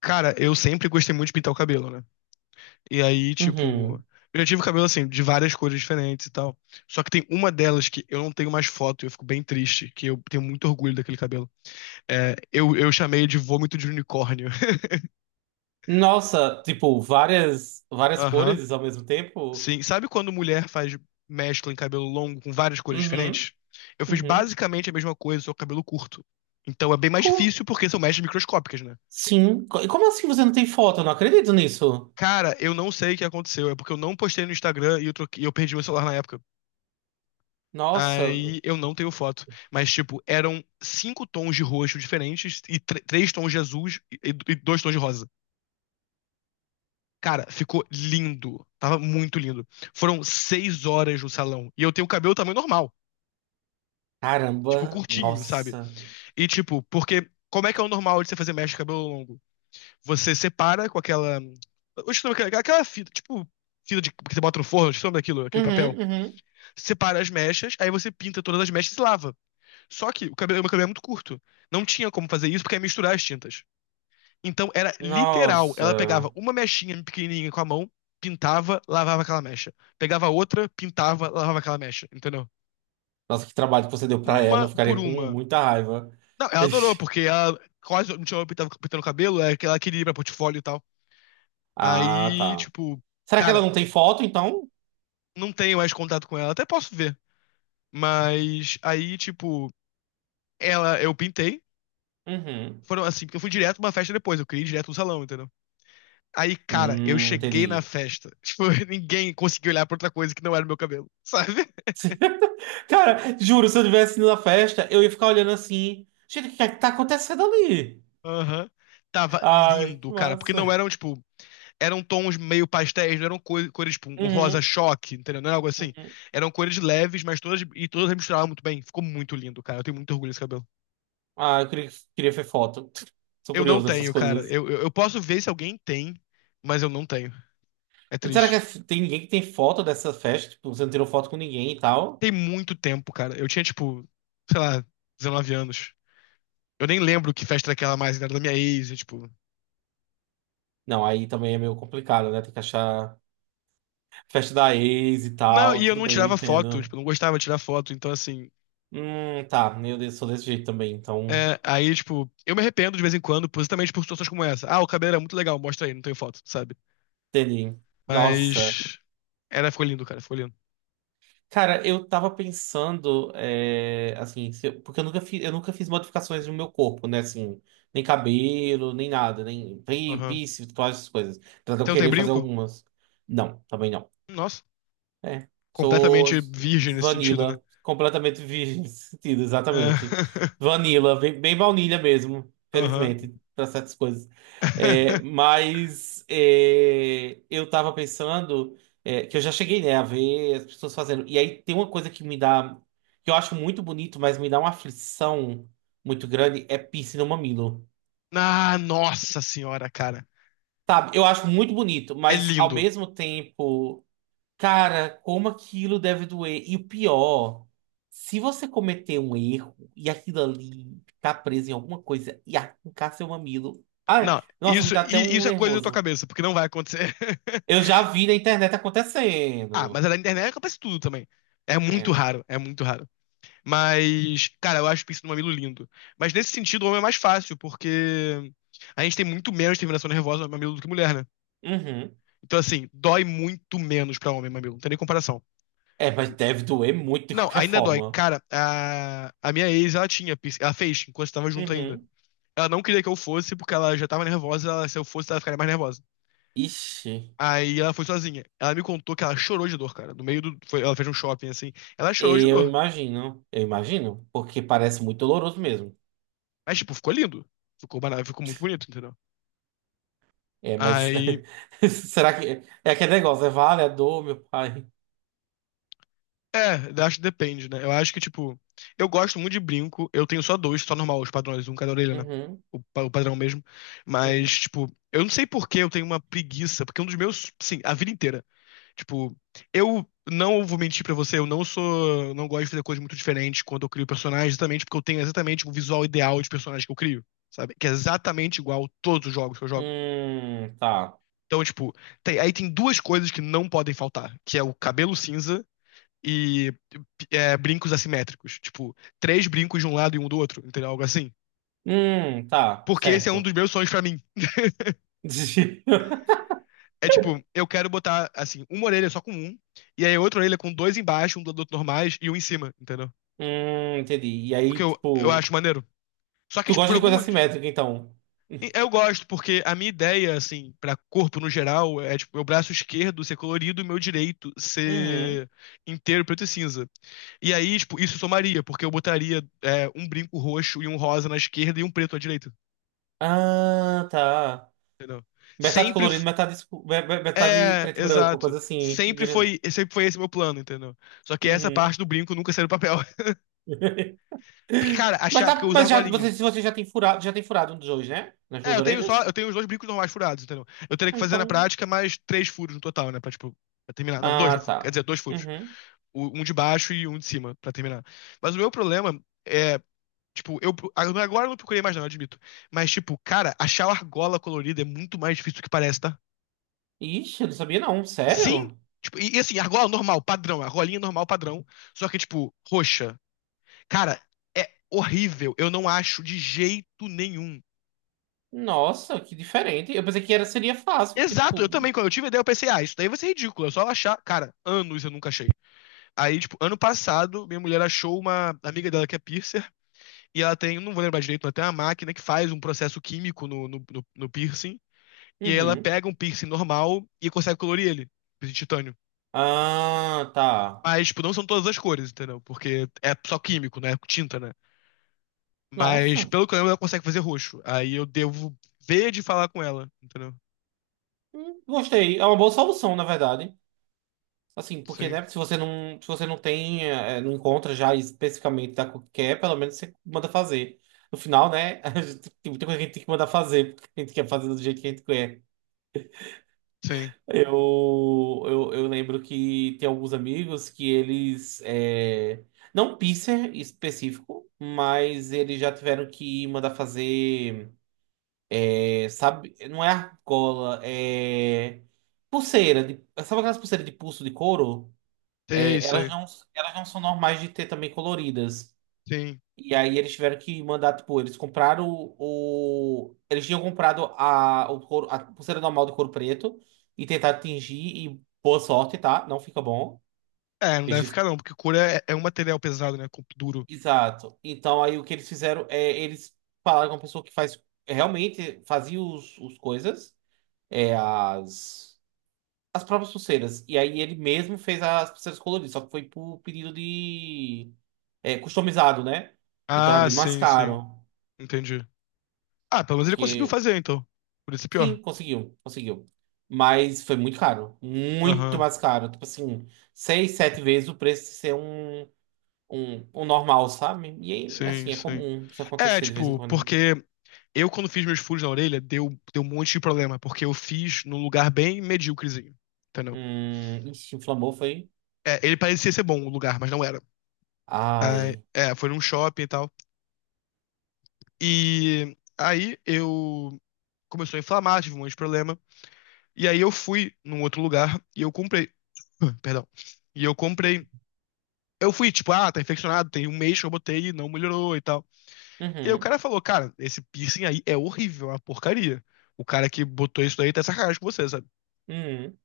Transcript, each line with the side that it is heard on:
left: Cara, eu sempre gostei muito de pintar o cabelo, né? E aí, tipo,
right: Uhum.
left: eu já tive cabelo assim, de várias cores diferentes e tal. Só que tem uma delas que eu não tenho mais foto, e eu fico bem triste, que eu tenho muito orgulho daquele cabelo. É, eu chamei de vômito de unicórnio.
right: Nossa, tipo, várias
left: Aham.
right: cores ao mesmo tempo?
left: Sim. Sabe quando mulher faz mescla em cabelo longo com várias cores
right: Uhum.
left: diferentes? Eu fiz
right: Uhum.
left: basicamente a mesma coisa, só com cabelo curto. Então é bem mais
right: Co-
left: difícil porque são mechas microscópicas, né?
right: Sim. E como assim você não tem foto? Eu não acredito nisso.
left: Cara, eu não sei o que aconteceu. É porque eu não postei no Instagram e eu, e eu perdi meu celular na época.
right: Nossa.
left: Aí eu não tenho foto. Mas, tipo, eram cinco tons de roxo diferentes e três tons de azul e dois tons de rosa. Cara, ficou lindo. Tava muito lindo. Foram 6 horas no salão. E eu tenho o cabelo tamanho normal. Tipo,
right: Caramba.
left: curtinho, sabe?
right: Nossa.
left: E, tipo, porque como é que é o normal de você fazer mecha de cabelo longo? Você separa com aquela. Eu esqueci o nome daquela aquela fita, tipo, fita de, que você bota no forno, eu esqueci o nome daquilo, aquele papel.
right: Uhum, uhum.
left: Separa as mechas, aí você pinta todas as mechas e lava. Só que o cabelo, meu cabelo é muito curto. Não tinha como fazer isso porque ia misturar as tintas. Então era literal. Ela pegava
right: Nossa.
left: uma mechinha pequenininha com a mão, pintava, lavava aquela mecha. Pegava outra, pintava, lavava aquela mecha. Entendeu?
right: Nossa, que trabalho que você deu pra ela.
left: Uma
right: Eu
left: por
right: ficaria com
left: uma.
right: muita raiva.
left: Não, ela adorou,
right: Ixi.
left: porque ela quase não tinha pintado, pintando o cabelo, é que ela queria ir pra portfólio e tal.
right: Ah,
left: Aí,
right: tá.
left: tipo,
right: Será que ela
left: cara,
right: não tem foto, então?
left: não tenho mais contato com ela. Até posso ver. Mas aí, tipo, ela, eu pintei.
right: Uhum.
left: Foram assim, porque eu fui direto pra uma festa depois, eu queria ir direto no salão, entendeu? Aí, cara, eu cheguei na
right: Entendi.
left: festa. Tipo, ninguém conseguiu olhar pra outra coisa que não era o meu cabelo, sabe?
right: Cara, juro, se eu tivesse ido na festa, eu ia ficar olhando assim. Gente, o que é que tá acontecendo ali?
left: Aham. Tava
right: Ai,
left: lindo,
right: que
left: cara. Porque
right: massa.
left: não eram, tipo, eram tons meio pastéis, não eram cores, tipo, um rosa
right: Uhum,
left: choque, entendeu? Não era algo assim.
right: uhum.
left: Eram cores leves, mas todas, e todas misturavam muito bem. Ficou muito lindo, cara. Eu tenho muito orgulho desse cabelo.
right: Ah, eu queria ver foto. Sou
left: Eu não
right: curioso dessas
left: tenho, cara.
right: coisas.
left: Eu posso ver se alguém tem, mas eu não tenho. É
right: Será que
left: triste.
right: tem ninguém que tem foto dessa festa? Tipo, você não tirou foto com ninguém e tal?
left: Tem muito tempo, cara. Eu tinha, tipo, sei lá, 19 anos. Eu nem lembro que festa era aquela mais, né? Era da minha ex, e, tipo.
right: Não, aí também é meio complicado, né? Tem que achar festa da ex e
left: Não,
right: tal.
left: e eu
right: Tudo
left: não
right: bem, eu
left: tirava foto,
right: entendo.
left: tipo, eu não gostava de tirar foto, então assim.
right: Tá. Meu Deus, sou desse jeito também, então.
left: É, aí, tipo, eu me arrependo de vez em quando, positamente por situações como essa. Ah, o cabelo era muito legal, mostra aí, não tem foto, sabe?
right: Entendi. Nossa.
left: Mas. Era, ficou lindo, cara, ficou lindo.
right: Cara, eu tava pensando, é, assim, se eu- porque eu nunca fiz modificações no meu corpo, né? Assim, nem cabelo, nem nada, nem pi-
left: Aham.
right: piercing, todas essas coisas. Apesar de eu
left: Você não tem
right: querer fazer
left: brinco?
right: algumas. Não, também não.
left: Nossa,
right: É. Sou
left: completamente virgem nesse sentido, né?
right: vanilla, completamente virgem nesse sentido,
left: É,
right: exatamente. Vanilla, bem baunilha mesmo,
left: Aham.
right: felizmente, para certas coisas. Eu tava pensando que eu já cheguei, né, a ver as pessoas fazendo. E aí tem uma coisa que me dá, que eu acho muito bonito, mas me dá uma aflição muito grande, é piercing no mamilo.
left: Ah, nossa senhora, cara.
right: Sabe, eu acho muito bonito,
left: É
right: mas ao
left: lindo.
right: mesmo tempo. Cara, como aquilo deve doer. E o pior, se você cometer um erro e aquilo ali tá preso em alguma coisa e arrancar seu mamilo. Ai,
left: Não,
right: nossa, me
left: isso,
right: dá até um
left: isso é coisa da tua
right: nervoso.
left: cabeça, porque não vai acontecer.
right: Eu já vi na internet
left: Ah, mas
right: acontecendo.
left: é na internet acontece tudo também. É muito
right: É.
left: raro, é muito raro. Mas, cara, eu acho o pincel do mamilo lindo. Mas nesse sentido, o homem é mais fácil, porque a gente tem muito menos terminação nervosa no mamilo do que mulher, né?
right: Uhum.
left: Então, assim, dói muito menos pra homem mamilo. Não tem nem comparação.
right: É, mas deve doer muito de
left: Não,
right: qualquer
left: ainda dói.
right: forma.
left: Cara, a minha ex, ela tinha, piercing- ela fez enquanto tava junto ainda.
right: Uhum.
left: Ela não queria que eu fosse, porque ela já tava nervosa. Se eu fosse, ela ficaria mais nervosa.
right: Ixi,
left: Aí ela foi sozinha. Ela me contou que ela chorou de dor, cara. No meio do. Ela fez um shopping assim. Ela chorou de
right: eu
left: dor.
right: imagino. Eu imagino, porque parece muito doloroso mesmo.
left: Mas, tipo, ficou lindo. Ficou, ficou muito bonito, entendeu?
right: É, mas
left: Aí
right: será que é aquele negócio? É vale a dor, meu pai?
left: É, eu acho que depende, né? Eu acho que, tipo, eu gosto muito de brinco. Eu tenho só dois, só normal, os padrões, um cada orelha, né?
right: Uhum,
left: O, o padrão mesmo.
right: uhum.
left: Mas, tipo, eu não sei por que eu tenho uma preguiça, porque um dos meus, sim, a vida inteira. Tipo, eu não vou mentir pra você, eu não sou, não gosto de fazer coisas muito diferentes quando eu crio personagens, exatamente porque eu tenho exatamente o visual ideal de personagem que eu crio, sabe? Que é exatamente igual a todos os jogos que eu jogo.
right: Tá.
left: Então, tipo, aí tem duas coisas que não podem faltar, que é o cabelo cinza e é, brincos assimétricos. Tipo, três brincos de um lado e um do outro, entendeu? Algo assim.
right: Tá,
left: Porque esse é um
right: certo.
left: dos meus sonhos pra mim. É tipo, eu quero botar, assim, uma orelha só com um, e aí outra orelha com dois embaixo, um do outro normais e um em cima, entendeu?
right: Entendi. E
left: Porque
right: aí,
left: eu
right: tipo,
left: acho maneiro. Só que,
right: tu
left: tipo,
right: gosta
left: por
right: de coisa
left: algum.
right: assimétrica, então?
left: Eu gosto, porque a minha ideia, assim, pra corpo no geral, é, tipo, meu braço esquerdo ser colorido e meu direito
right: Uhum.
left: ser inteiro preto e cinza. E aí, tipo, isso somaria, porque eu botaria, é, um brinco roxo e um rosa na esquerda e um preto à direita.
right: Ah, tá.
left: Entendeu?
right: Metade
left: Sempre.
right: colorido, metade, metade
left: É,
right: preto e branco,
left: exato.
right: coisa assim.
left: Sempre foi esse meu plano, entendeu? Só que essa
right: Uhum.
left: parte do brinco nunca saiu do papel. Porque, cara,
right: Mas,
left: achar, porque eu
right: tá,
left: uso
right: mas já,
left: argolinha.
right: você, se você já tem furado um dos dois, né? Nas
left: É,
right: duas
left: eu tenho só,
right: orelhas?
left: eu tenho os dois brincos normais furados, entendeu? Eu teria que
right: Ah,
left: fazer na
right: então.
left: prática mais três furos no total, né? Pra, tipo, pra terminar. Não, dois, no
right: Ah,
left: fu- quer
right: tá.
left: dizer, dois furos.
right: Uhum.
left: Um de baixo e um de cima, pra terminar. Mas o meu problema é, tipo, eu agora eu não procurei mais, não, eu admito. Mas, tipo, cara, achar a argola colorida é muito mais difícil do que parece, tá?
right: Ixi, eu não sabia não.
left: Sim,
right: Sério?
left: tipo, e assim, argola normal, padrão, argolinha normal, padrão, só que, tipo, roxa. Cara, é horrível, eu não acho de jeito nenhum.
right: Nossa, que diferente. Eu pensei que era, seria fácil, porque,
left: Exato, eu
right: tipo,
left: também, quando eu tive a ideia, eu pensei, ah, isso daí vai ser ridículo, é só achar. Cara, anos eu nunca achei. Aí, tipo, ano passado, minha mulher achou uma amiga dela que é piercer, e ela tem, não vou lembrar direito, ela tem uma máquina que faz um processo químico no piercing, e aí ela
right: Uhum.
left: pega um piercing normal e consegue colorir ele, de titânio.
right: Ah, tá.
left: Mas, tipo, não são todas as cores, entendeu? Porque é só químico, né? Tinta, né? Mas,
right: Nossa.
left: pelo que eu lembro, ela consegue fazer roxo. Aí eu devo ver de falar com ela, entendeu?
right: Gostei. É uma boa solução, na verdade. Assim, porque,
left: Sim,
right: né, se você não, se você não tem, não encontra já especificamente da cor que quer, pelo menos você manda fazer. No final, né, a gente, tem muita coisa que a gente tem que mandar fazer, porque a gente quer fazer do jeito que a gente quer.
left: sim.
right: Eu lembro que tem alguns amigos que eles, não piercer específico, mas eles já tiveram que mandar fazer. É, sabe, não é argola, é pulseira, de, sabe aquelas pulseiras de pulso de couro?
left: É
right: É,
left: isso aí.
right: elas não são normais de ter também coloridas.
left: Sim.
right: E aí eles tiveram que mandar, tipo, eles tinham comprado o couro, a pulseira normal de couro preto e tentar tingir e boa sorte, tá? Não fica bom.
left: É, não
right: Eles
left: deve
right: dis-
left: ficar não, porque cura é, é um material pesado, né? Duro.
right: Exato. Então aí o que eles fizeram é eles falaram com a pessoa que faz realmente fazia os coisas, as as próprias pulseiras. E aí ele mesmo fez as pulseiras coloridas, só que foi por pedido de. É, customizado, né? Então é
left: Ah,
right: bem mais
left: sim, sim.
right: caro.
left: Entendi. Ah, pelo menos ele conseguiu
right: Porque,
left: fazer, então. Por isso é
right: sim,
left: pior.
right: conseguiu, conseguiu. Mas foi muito caro. Muito
left: Aham.
right: mais caro. Tipo assim, seis, sete vezes o preço de ser um normal, sabe? E aí,
left: Sim,
right: assim, é
left: sim.
right: comum isso
left: É,
right: acontecer de vez em
left: tipo,
right: quando.
left: porque eu quando fiz meus furos na orelha, deu um monte de problema, porque eu fiz num lugar bem medíocrezinho, entendeu?
right: Ixi, inflamou, foi.
left: É, ele parecia ser bom o lugar, mas não era. Ah,
right: Ai.
left: é, foi num shopping e tal. E aí eu começou a inflamar, tive um monte de problema. E aí eu fui num outro lugar e eu comprei. Perdão. E eu comprei. Eu fui, tipo, ah, tá infeccionado, tem um mês que eu botei e não melhorou e tal. E aí o
right: Uhum,
left: cara falou, cara, esse piercing aí é horrível, é uma porcaria. O cara que botou isso daí tá de sacanagem com você, sabe?
right: uhum.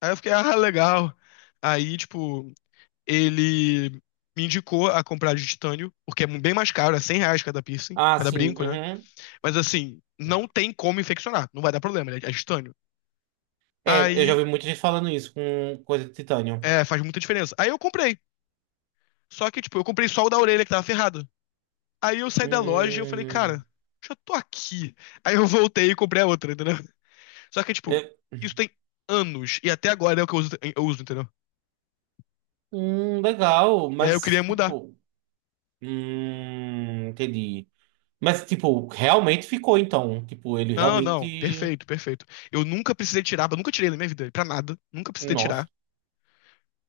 left: Aí eu fiquei, ah, legal. Aí, tipo, ele me indicou a comprar de titânio, porque é bem mais caro, é R$ 100 cada piercing,
right: Ah,
left: cada
right: sim,
left: brinco, né?
right: uhum.
left: Mas assim, não tem como infeccionar. Não vai dar problema, ele é estânio.
right: É, eu já
left: Aí,
right: vi muita gente falando isso com coisa de titânio.
left: é, faz muita diferença. Aí eu comprei. Só que, tipo, eu comprei só o da orelha que tava ferrado. Aí eu saí da loja e eu falei,
right: Hum,
left: cara, já tô aqui. Aí eu voltei e comprei a outra, entendeu? Só que, tipo,
right: é,
left: isso tem anos. E até agora é o que eu uso, entendeu?
right: legal,
left: E aí eu queria
right: mas
left: mudar.
right: tipo, entendi. Mas tipo, realmente ficou então, tipo, ele
left: Não, não,
right: realmente,
left: perfeito, perfeito. Eu nunca precisei tirar, eu nunca tirei na minha vida, pra nada. Nunca precisei
right: nossa.
left: tirar.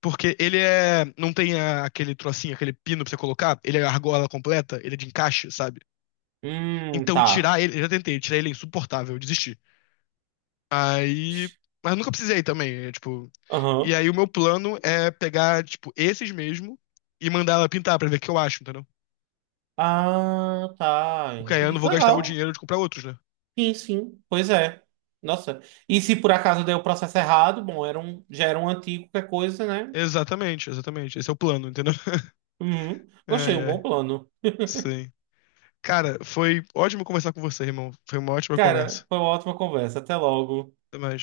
left: Porque ele é. Não tem aquele trocinho, aquele pino pra você colocar. Ele é argola completa, ele é de encaixe, sabe? Então
right: Tá.
left: tirar ele, eu já tentei, tirar ele é insuportável, eu desisti. Aí, mas eu nunca precisei também, é, tipo, e
right: Aham.
left: aí o meu plano é pegar, tipo, esses mesmo e mandar ela pintar pra ver o que eu acho, entendeu?
right: Ah, tá.
left: Porque aí eu
right: Entendi.
left: não
right: Que
left: vou gastar o
right: legal.
left: dinheiro de comprar outros, né?
right: Sim, sim. Pois é. Nossa. E se por acaso deu o processo errado, bom, era um, já era um antigo, qualquer coisa, né?
left: Exatamente, exatamente. Esse é o plano, entendeu?
right: Uhum. Gostei,
left: Ai,
right: um bom
left: ai,
right: plano.
left: sim. Cara, foi ótimo conversar com você, irmão. Foi uma ótima conversa.
right: Cara, foi uma ótima conversa. Até logo.
left: Até mais.